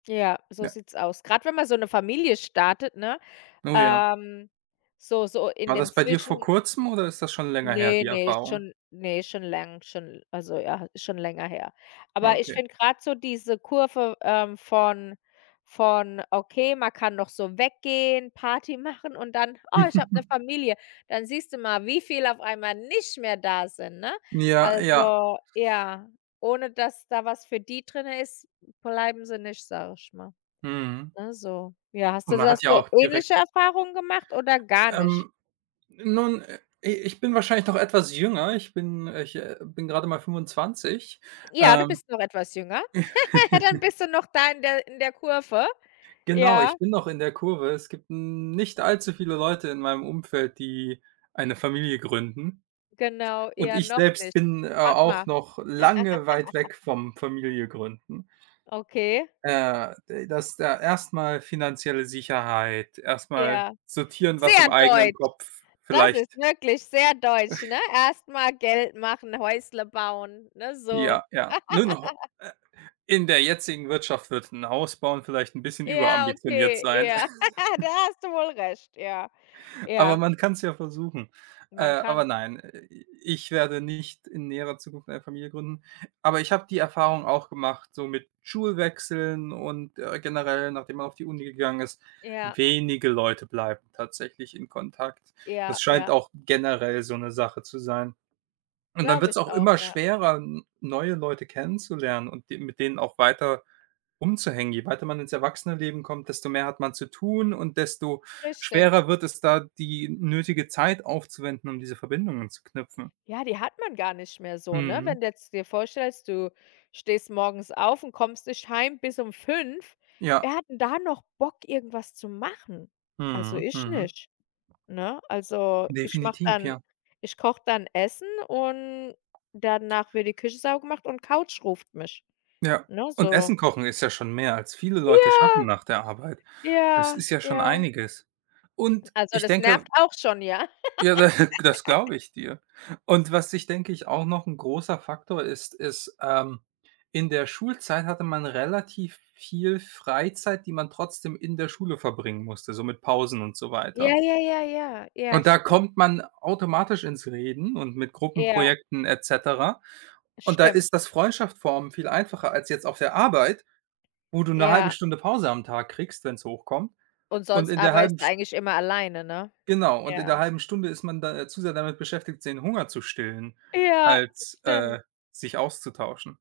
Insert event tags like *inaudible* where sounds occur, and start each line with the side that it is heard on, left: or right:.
left: Ja, so
right: Ja.
left: sieht's aus. Grad wenn man so 'ne Familie startet, ne?
right: Oh ja.
left: Ähm, so, so, in
right: War
left: dem
right: das bei dir vor
left: Zwischen
right: kurzem oder ist das schon länger her,
left: Ne,
right: die
left: ne,
right: Erfahrung?
left: schon ne, schon läng schon also ja, ist schon länger her. Aber ich
right: Okay.
left: finde grad so diese Kurve, ähm, von von: „Okay, man kann noch so weggehen, Party machen“, und dann, „Oh, ich habe 'ne
right: *chuckles*
left: Familie“, dann siehst du mal, wie viel auf einmal nicht mehr da sind, ne?
right: Ja, ja.
left: Also ja, ohne, dass da was für die drinnen ist, bleiben sie nicht, sage ich mal.
right: Mhm.
left: Ne, so ja, hast
right: Und
left: du
right: man
left: da
right: hat ja
left: so
right: auch direkt
left: ähnliche Erfahrungen gemacht oder gar nicht?
right: Ähm, nun, äh, i ich bin wahrscheinlich noch etwas jünger. Ich bin ich, äh, bin gerade mal 25.
left: Ja, du
right: Ähm
left: bist noch etwas jünger. Dann
right: *laughs*
left: bist du noch da in der in der Kurve.
right: Genau,
left: Ja.
right: ich bin noch in der Kurve. Es gibt n nicht allzu viele Leute in meinem Umfeld, die eine Familie gründen.
left: Genau,
right: Und
left: eher
right: ich
left: noch
right: selbst
left: nicht.
right: bin, a
left: Warte mal.
right: auch noch lange weit
left: *laughs*
right: weg vom Familie gründen.
left: Okay.
right: Äh, de das da erst mal finanzielle Sicherheit, erst mal
left: Ja.
right: sortieren, was
left: Sehr
right: im eigenen
left: deutsch!
right: Kopf
left: Das ist
right: vielleicht
left: wirklich sehr deutsch, ne?
right: *chuckles*
left: Erst mal Geld machen, Häusle bauen, ne, so.
right: Ja, ja. Nur noch ho
left: *laughs*
right: äh, in der jetzigen Wirtschaft wird f 'n Haus bauen vielleicht 'n bisschen
left: Ja,
right: über-ambitioniert
left: okay,
right: sein.
left: ja. *laughs* Da
right: *chuckles*
left: hast du wohl recht, ja.
right: Aber
left: Ja.
right: man kann's ja versuchen. Äh,
left: Man
right: aber
left: kann.
right: nein, Äh, i ich werde nicht in näherer Zukunft eine Familie gründen. Aber ich habe die Erfahrung auch gemacht, so mit Schulwechseln und, äh, generell, nachdem man auf die Uni gegangen ist,
left: Ja.
right: wenige Leute bleiben tatsächlich in Kontakt. Das
left: Ja,
right: scheint
left: ja.
right: auch generell so 'ne Sache zu sein. Und dann
left: Glaube
right: wird's
left: ich
right: auch
left: auch,
right: immer
left: ja.
right: schwerer, n neue Leute kennenzulernen und de mit denen auch weiter umzuhängen. Je weiter man ins Erwachsenen-Leben kommt, desto mehr hat man zu tun und desto
left: Richtig.
right: schwerer wird es da, die nötige Zeit aufzuwenden, um diese Verbindungen zu knüpfen.
left: Ja, die hat man gar nicht mehr so, ne?
right: Mhm.
left: Wenn du jetzt dir vorstellst, du stehst morgens auf und kommst nicht Heim bis um 5.
right: Ja.
left: Wer hat denn da noch Bock, irgendwas zu machen? Also
right: Mhm.
left: ich
right: Mhm.
left: nicht, ne? Also, ich mache
right: Definitiv,
left: dann
right: ja.
left: ich koche dann Essen und danach wird die Küche saubergemacht und Couch ruft mich,
right: Ja,
left: ne?
right: und
left: So
right: Essen kochen ist ja schon mehr, als viele Leute schaffen
left: Ja,
right: nach der Arbeit. Es
left: ja,
right: ist ja schon
left: ja.
right: einiges. Und
left: Also
right: ich
left: das
right: denke
left: nervt auch schon, ja.
right: Ja, da *chuckles* das
left: *laughs*
right: glaube ich dir. Und was ich, denke ich auch noch 'n großer Faktor ist, ist, ähm in der Schulzeit hatte man relativ viel Freizeit, die man trotzdem in der Schule verbringen musste, so mit Pausen und so
left: Ja,
right: weiter.
left: ja, ja, ja, ja,
right: Und da
left: stimmt.
right: kommt man automatisch ins Reden und mit
left: Ja.
right: Gruppenprojekten et cetera. Und da
left: Stimmt.
right: ist das Freundschaft formen viel einfacher als jetzt auf der Arbeit, wo du 'ne 1/2
left: Ja.
right: Stunde Pause am Tag kriegst, wenn's hochkommt.
left: Und
right: Und
left: sonst
right: in der 1/2
left: arbeitest du
right: St
left: eigentlich immer alleine, ne?
right: Genau, und in der
left: Ja.
right: 1/2 Stunde ist man da äh, zu sehr damit beschäftigt, den Hunger zu stillen,
left: Ja, das
right: als,
left: stimmt.
right: äh, sich auszutauschen.